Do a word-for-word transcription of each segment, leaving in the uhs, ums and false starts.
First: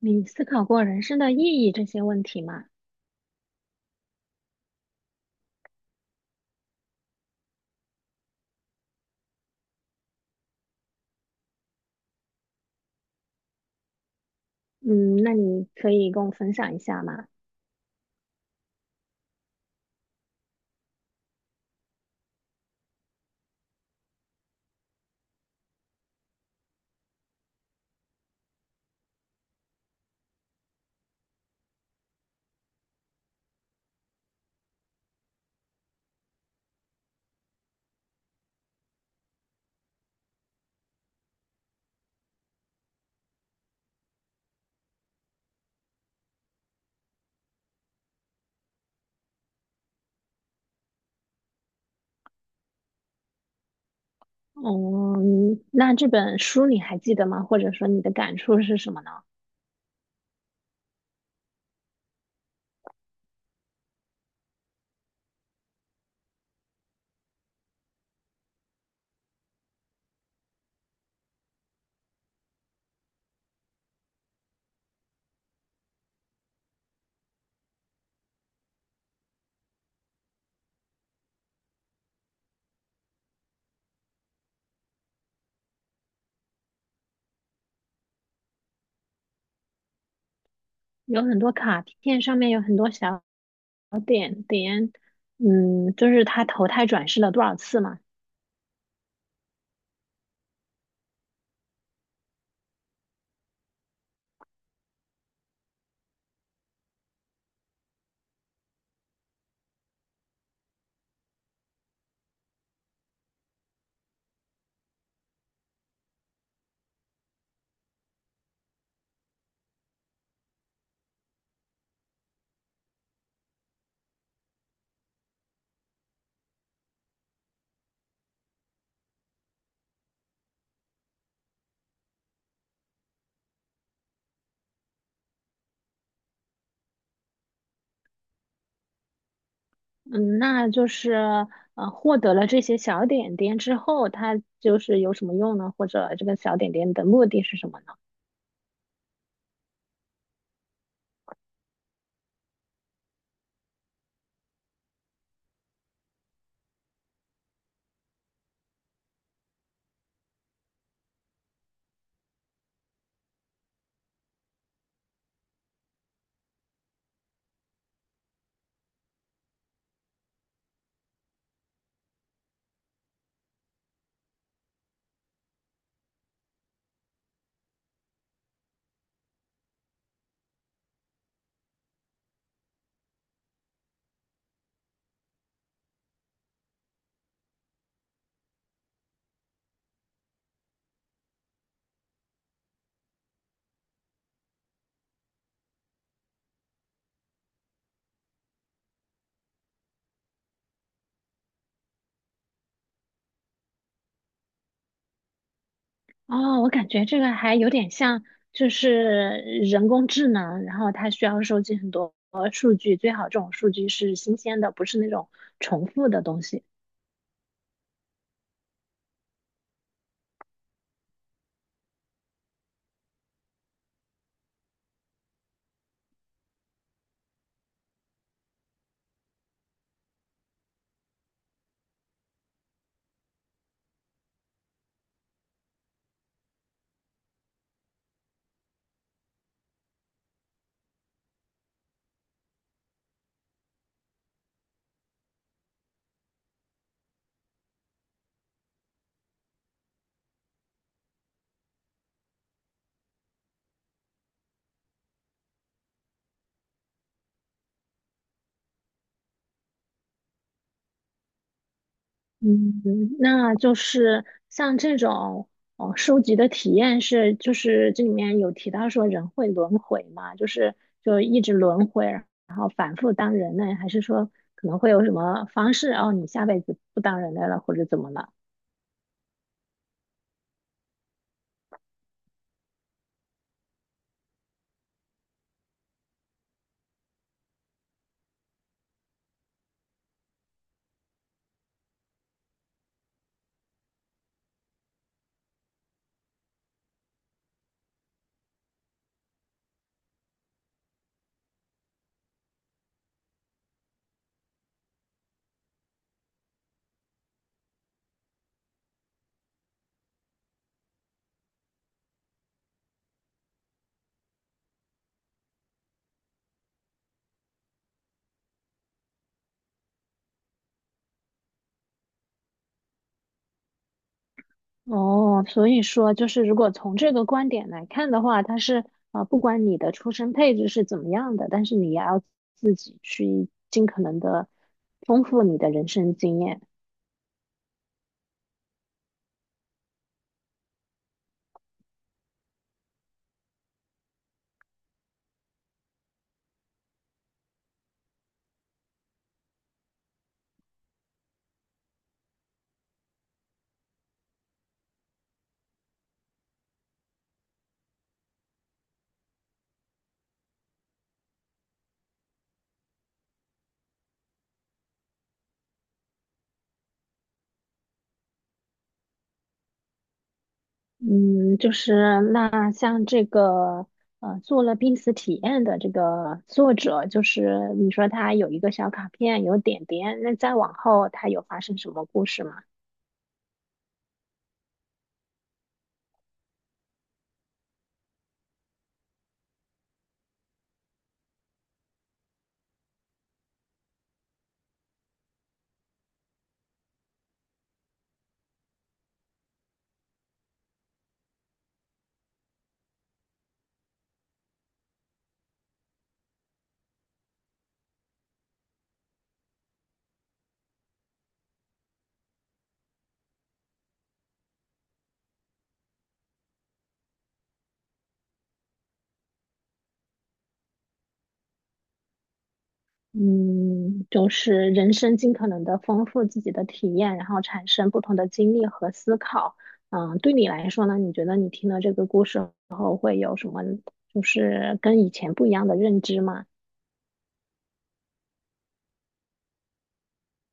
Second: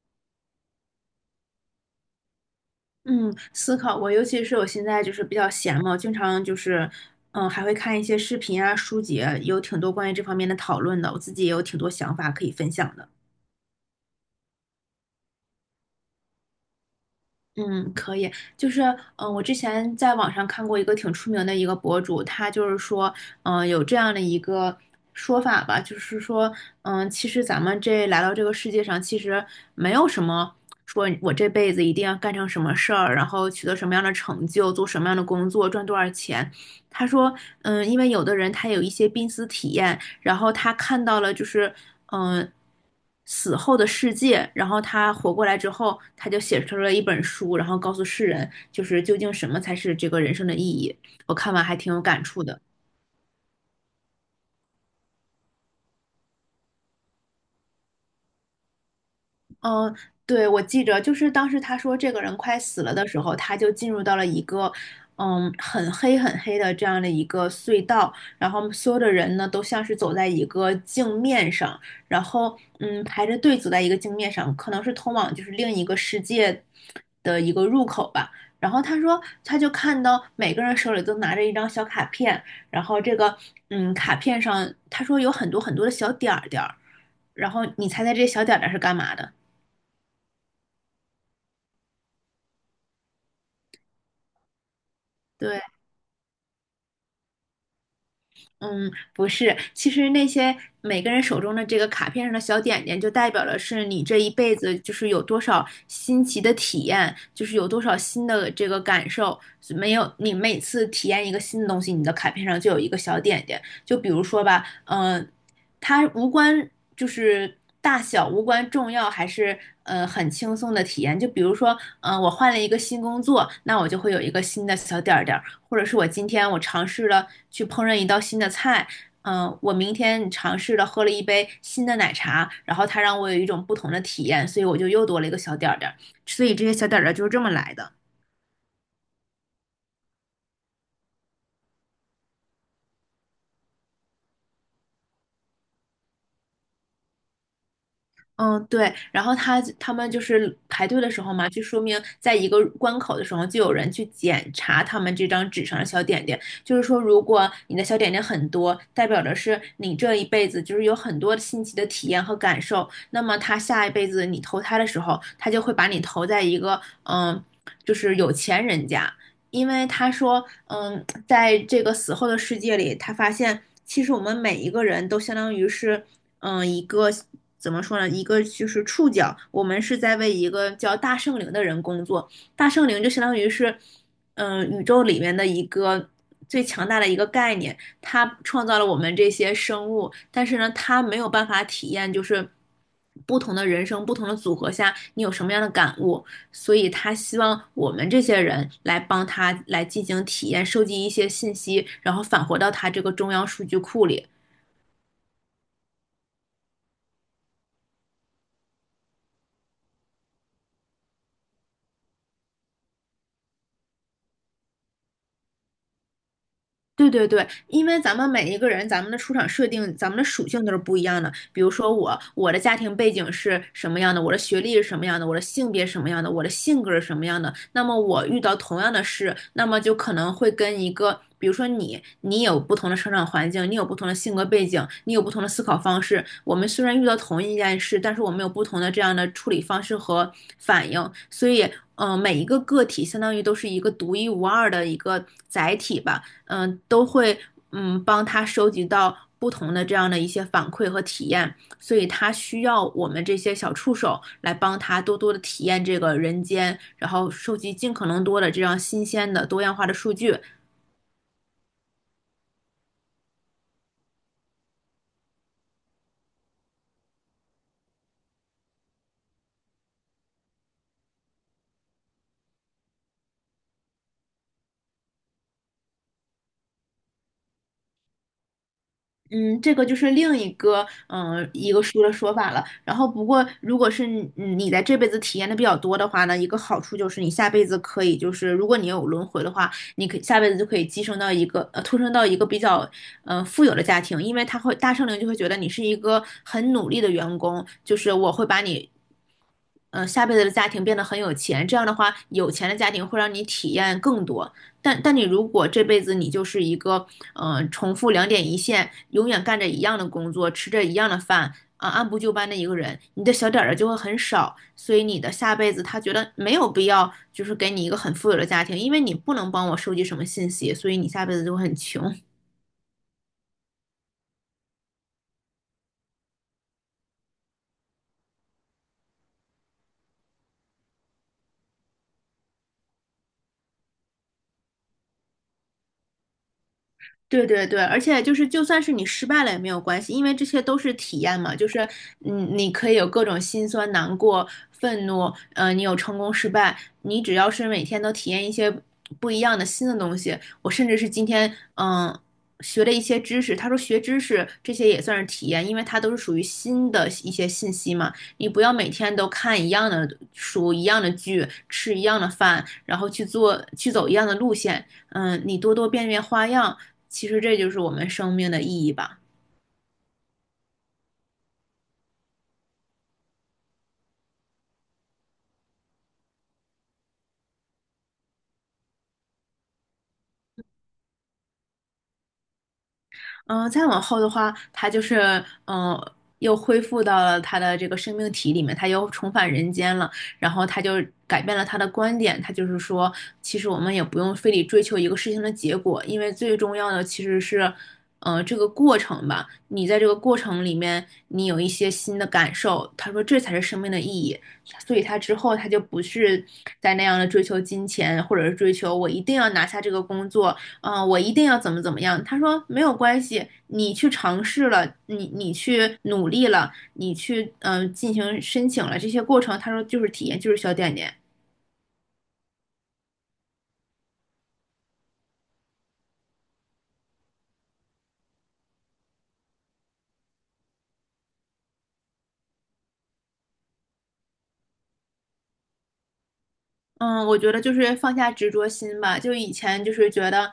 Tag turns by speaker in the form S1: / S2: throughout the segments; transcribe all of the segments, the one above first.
S1: 你思考过人生的意义这些问题吗？
S2: 嗯，思考过。尤其是我现在就是比较闲嘛，我经常就是，嗯，还会看一些视频啊、书籍啊，有挺多关于这方面的讨论的，我自己也有挺多想法可以分享的。
S1: 嗯，那你可以跟我分享一下吗？
S2: 嗯，可以，就是，嗯、我之前在网上看过一个挺出名的一个博主，他就是说，嗯、有这样的一个说法吧。就是说，嗯、其实咱们这来到这个世界上，其实没有什么说我这辈子一定要干成什么事儿，然后取得什么样的成就，做什么样的工作，赚多少钱。他说，嗯，因为有的人他有一些濒死体验，然后他看到了就是嗯、呃死后的世界，然后他活过来之后，他就写出了一本书，然后告诉世人，就是究竟什么才是这个人生的意义。我看完还挺有感触的。
S1: 哦嗯，那这本书你还记得吗？或者说你的感触是什么呢？
S2: 嗯，对，我记着，就是当时他说这个人快死了的时候，他就进入到了一个，嗯，很黑很黑的这样的一个隧道，然后所有的人呢都像是走在一个镜面上，然后嗯排着队走在一个镜面上，可能是通往就是另一个世界的一个入口吧。然后他说，他就看到每个人手里都拿着一张小卡片，然后这个嗯卡片上他说有很多很多的小点儿点儿，然后你猜猜这些小点儿点儿是干嘛的？
S1: 有很多卡片上面有很多小点点，
S2: 对，
S1: 嗯，就是他投胎转世了多少次嘛？
S2: 嗯，不是，其实那些每个人手中的这个卡片上的小点点，就代表的是你这一辈子就是有多少新奇的体验，就是有多少新的这个感受。没有，你每次体验一个新的东西，你的卡片上就有一个小点点。就比如说吧，嗯、它无关就是大小，无关重要，还是呃很轻松的体验。就比如说，嗯、我换了一个新工作，那我就会有一个新的小点儿点儿。或者是我今天我尝试了去烹饪一道新的菜，嗯，呃我明天尝试了喝了一杯新的奶茶，然后它让我有一种不同的体验，所以我就又多了一个小点儿点儿。所以这些小点儿点儿就是这么来的。
S1: 嗯，那就是呃，获得了这些小点点之后，他就是有什么用呢？或者这个小点点的目的是什么呢？
S2: 嗯，对，然后他他们就是排队的时候嘛，就说明在一个关口的时候，就有人去检查他们这张纸上的小点点。就是说，如果你的小点点很多，代表着是你这一辈子就是有很多新奇的体验和感受。那么他下一辈子你投胎的时候，他就会把你投在一个嗯，就是有钱人家。因为他说嗯，在这个死后的世界里，他发现其实我们每一个人都相当于是。嗯、呃一个怎么说呢？一个就是触角，我们是在为一个叫大圣灵的人工作。大圣灵就相当于是，嗯、呃宇宙里面的一个最强大的一个概念。它创造了我们这些生物，但是呢，它没有办法体验就是不同的人生、不同的组合下你有什么样的感悟，所以他希望我们这些人来帮他来进行体验，收集一些信息，然后返回到他这个中央数据库里。
S1: 哦，我感觉这个还有点像，就是人工智能，然后它需要收集很多数据，最好这种数据是新鲜的，不是那种重复的东西。
S2: 对对对，因为咱们每一个人，咱们的出场设定，咱们的属性都是不一样的。比如说我，我的家庭背景是什么样的，我的学历是什么样的，我的性别是什么样的，我的性格是什么样的。那么我遇到同样的事，那么就可能会跟一个，比如说你，你有不同的成长环境，你有不同的性格背景，你有不同的思考方式。我们虽然遇到同一件事，但是我们有不同的这样的处理方式和反应。所以，嗯、每一个个体相当于都是一个独一无二的一个载体吧。嗯，呃都会嗯帮他收集到不同的这样的一些反馈和体验，所以他需要我们这些小触手来帮他多多的体验这个人间，然后收集尽可能多的这样新鲜的多样化的数据。
S1: 嗯，那就是像这种哦，收集的体验是，就是这里面有提到说人会轮回嘛，就是就一直轮回，然后反复当人类，还是说可能会有什么方式，哦，你下辈子不当人类了，或者怎么了？
S2: 嗯，这个就是另一个嗯、呃一个书的说法了。然后不过，如果是你嗯你在这辈子体验的比较多的话呢，一个好处就是你下辈子可以就是如果你有轮回的话，你可以下辈子就可以寄生到一个呃托生到一个比较嗯、呃富有的家庭。因为他会大圣灵就会觉得你是一个很努力的员工，就是我会把你。嗯，呃下辈子的家庭变得很有钱，这样的话，有钱的家庭会让你体验更多。但但你如果这辈子你就是一个，嗯，重复两点一线，永远干着一样的工作，吃着一样的饭，啊，按部就班的一个人，你的小点儿就会很少，所以你的下辈子他觉得没有必要，就是给你一个很富有的家庭。因为你不能帮我收集什么信息，所以你下辈子就会很穷。
S1: 哦，所以说就是，如果从这个观点来看的话，它是啊、呃不管你的出生配置是怎么样的，但是你也要自己去尽可能的丰富你的人生经验。
S2: 对对对，而且就是，就算是你失败了也没有关系，因为这些都是体验嘛。就是，嗯，你可以有各种心酸、难过、愤怒，呃，你有成功、失败，你只要是每天都体验一些不一样的新的东西。我甚至是今天，嗯，学了一些知识。他说学知识这些也算是体验，因为它都是属于新的一些信息嘛。你不要每天都看一样的书、一样的剧、吃一样的饭，然后去做、去走一样的路线。嗯，你多多变变花样。其实这就是我们生命的意义吧。
S1: 嗯，就是那像这个呃，做了濒死体验的这个作者，就是你说他有一个小卡片，有点点，那再往后他有发生什么故事吗？
S2: 嗯、呃再往后的话，他就是嗯、呃又恢复到了他的这个生命体里面，他又重返人间了。然后他就改变了他的观点，他就是说，其实我们也不用非得追求一个事情的结果，因为最重要的其实是，呃，这个过程吧。你在这个过程里面，你有一些新的感受，他说这才是生命的意义。所以他之后他就不是在那样的追求金钱，或者是追求我一定要拿下这个工作，嗯、呃我一定要怎么怎么样。他说没有关系，你去尝试了，你你去努力了，你去嗯、呃进行申请了，这些过程，他说就是体验，就是小点点。
S1: 嗯，就是人生尽可能的丰富自己的体验，然后产生不同的经历和思考。嗯，对你来说呢，你觉得你听了这个故事后会有什么，就是跟以前不一样的认知吗？
S2: 嗯，我觉得就是放下执着心吧。就以前就是觉得，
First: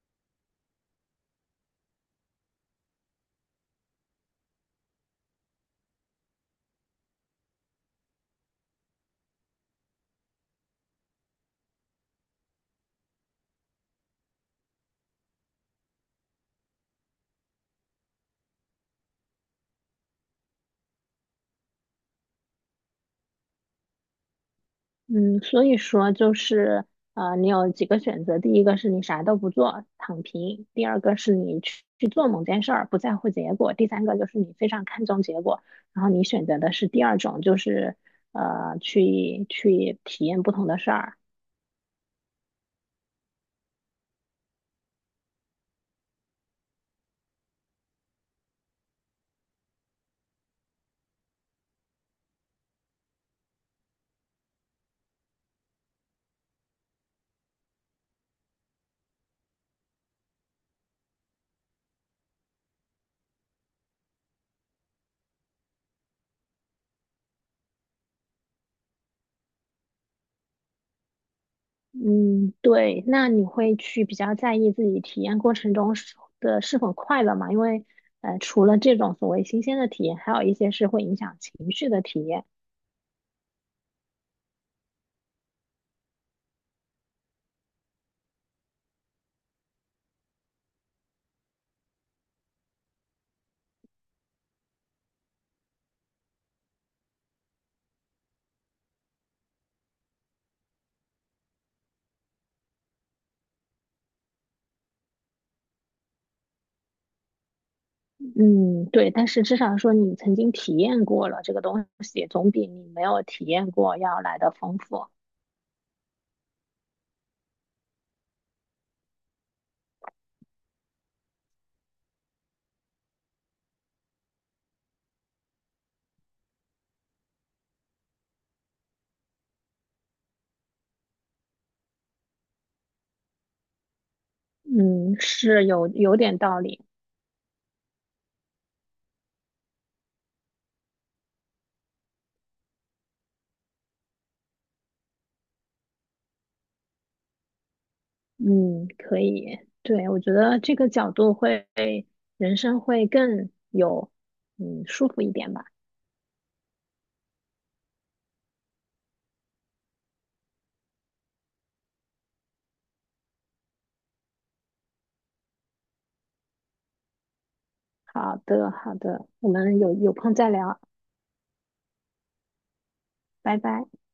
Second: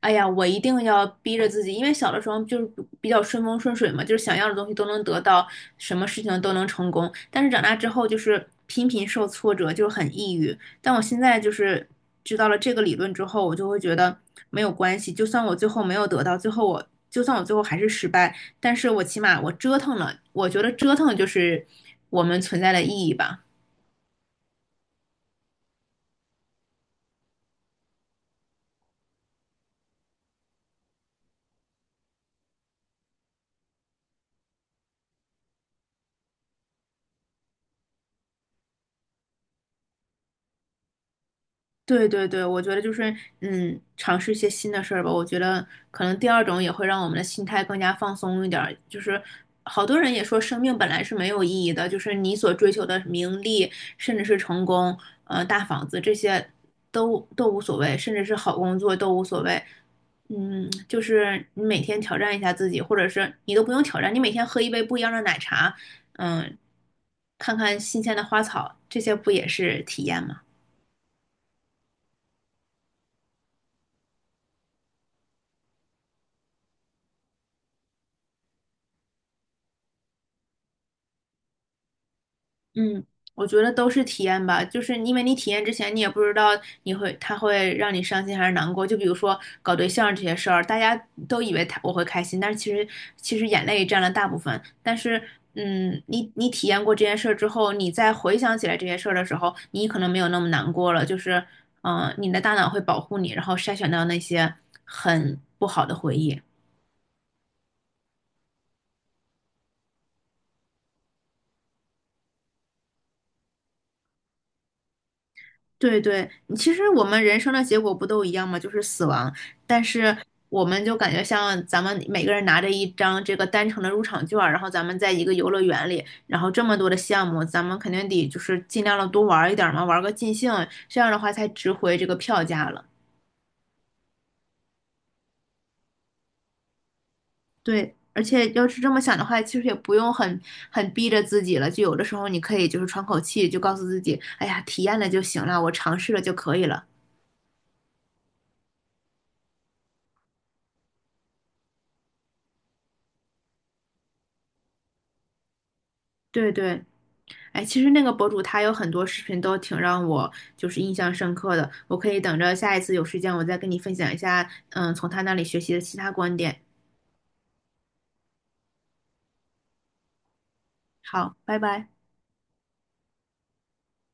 S2: 哎呀，我一定要逼着自己，因为小的时候就是比较顺风顺水嘛，就是想要的东西都能得到，什么事情都能成功。但是长大之后就是频频受挫折，就是很抑郁。但我现在就是知道了这个理论之后，我就会觉得没有关系，就算我最后没有得到，最后我就算我最后还是失败，但是我起码我折腾了，我觉得折腾就是我们存在的意义吧。
S1: 嗯，所以说就是呃，你有几个选择，第一个是你啥都不做，躺平；第二个是你去去做某件事儿，不在乎结果；第三个就是你非常看重结果，然后你选择的是第二种，就是呃，去去体验不同的事儿。
S2: 对对对，我觉得就是嗯，尝试一些新的事儿吧。我觉得可能第二种也会让我们的心态更加放松一点儿。就是好多人也说，生命本来是没有意义的，就是你所追求的名利，甚至是成功，呃，大房子这些都都无所谓，甚至是好工作都无所谓。嗯，就是你每天挑战一下自己，或者是你都不用挑战，你每天喝一杯不一样的奶茶，嗯，看看新鲜的花草，这些不也是体验吗？
S1: 嗯，对，那你会去比较在意自己体验过程中是的是否快乐嘛？因为呃，除了这种所谓新鲜的体验，还有一些是会影响情绪的体验。
S2: 嗯，我觉得都是体验吧。就是因为你体验之前，你也不知道你会他会让你伤心还是难过。就比如说搞对象这些事儿，大家都以为他我会开心，但是其实其实眼泪占了大部分。但是，嗯，你你体验过这件事儿之后，你再回想起来这些事儿的时候，你可能没有那么难过了。就是，嗯、你的大脑会保护你，然后筛选到那些很不好的回忆。
S1: 嗯，对，但是至少说你曾经体验过了这个东西，总比你没有体验过要来的丰富。
S2: 对对，其实我们人生的结果不都一样吗？就是死亡。但是我们就感觉像咱们每个人拿着一张这个单程的入场券儿，然后咱们在一个游乐园里，然后这么多的项目，咱们肯定得就是尽量的多玩儿一点儿嘛，玩儿个尽兴，这样的话才值回这个票价了。
S1: 嗯，是有有点道理。
S2: 对，而且要是这么想的话，其实也不用很很逼着自己了。就有的时候你可以就是喘口气，就告诉自己，哎呀，体验了就行了，我尝试了就可以了。
S1: 嗯，可以，对，我觉得这个角度会，人生会更有嗯舒服一点吧。
S2: 对对。哎，其实那个博主他有很多视频都挺让我就是印象深刻的，我可以等着下一次有时间我再跟你分享一下，嗯，从他那里学习的其他观点。
S1: 好的，好的，我们有有空再聊，
S2: 好，拜拜。
S1: 拜拜。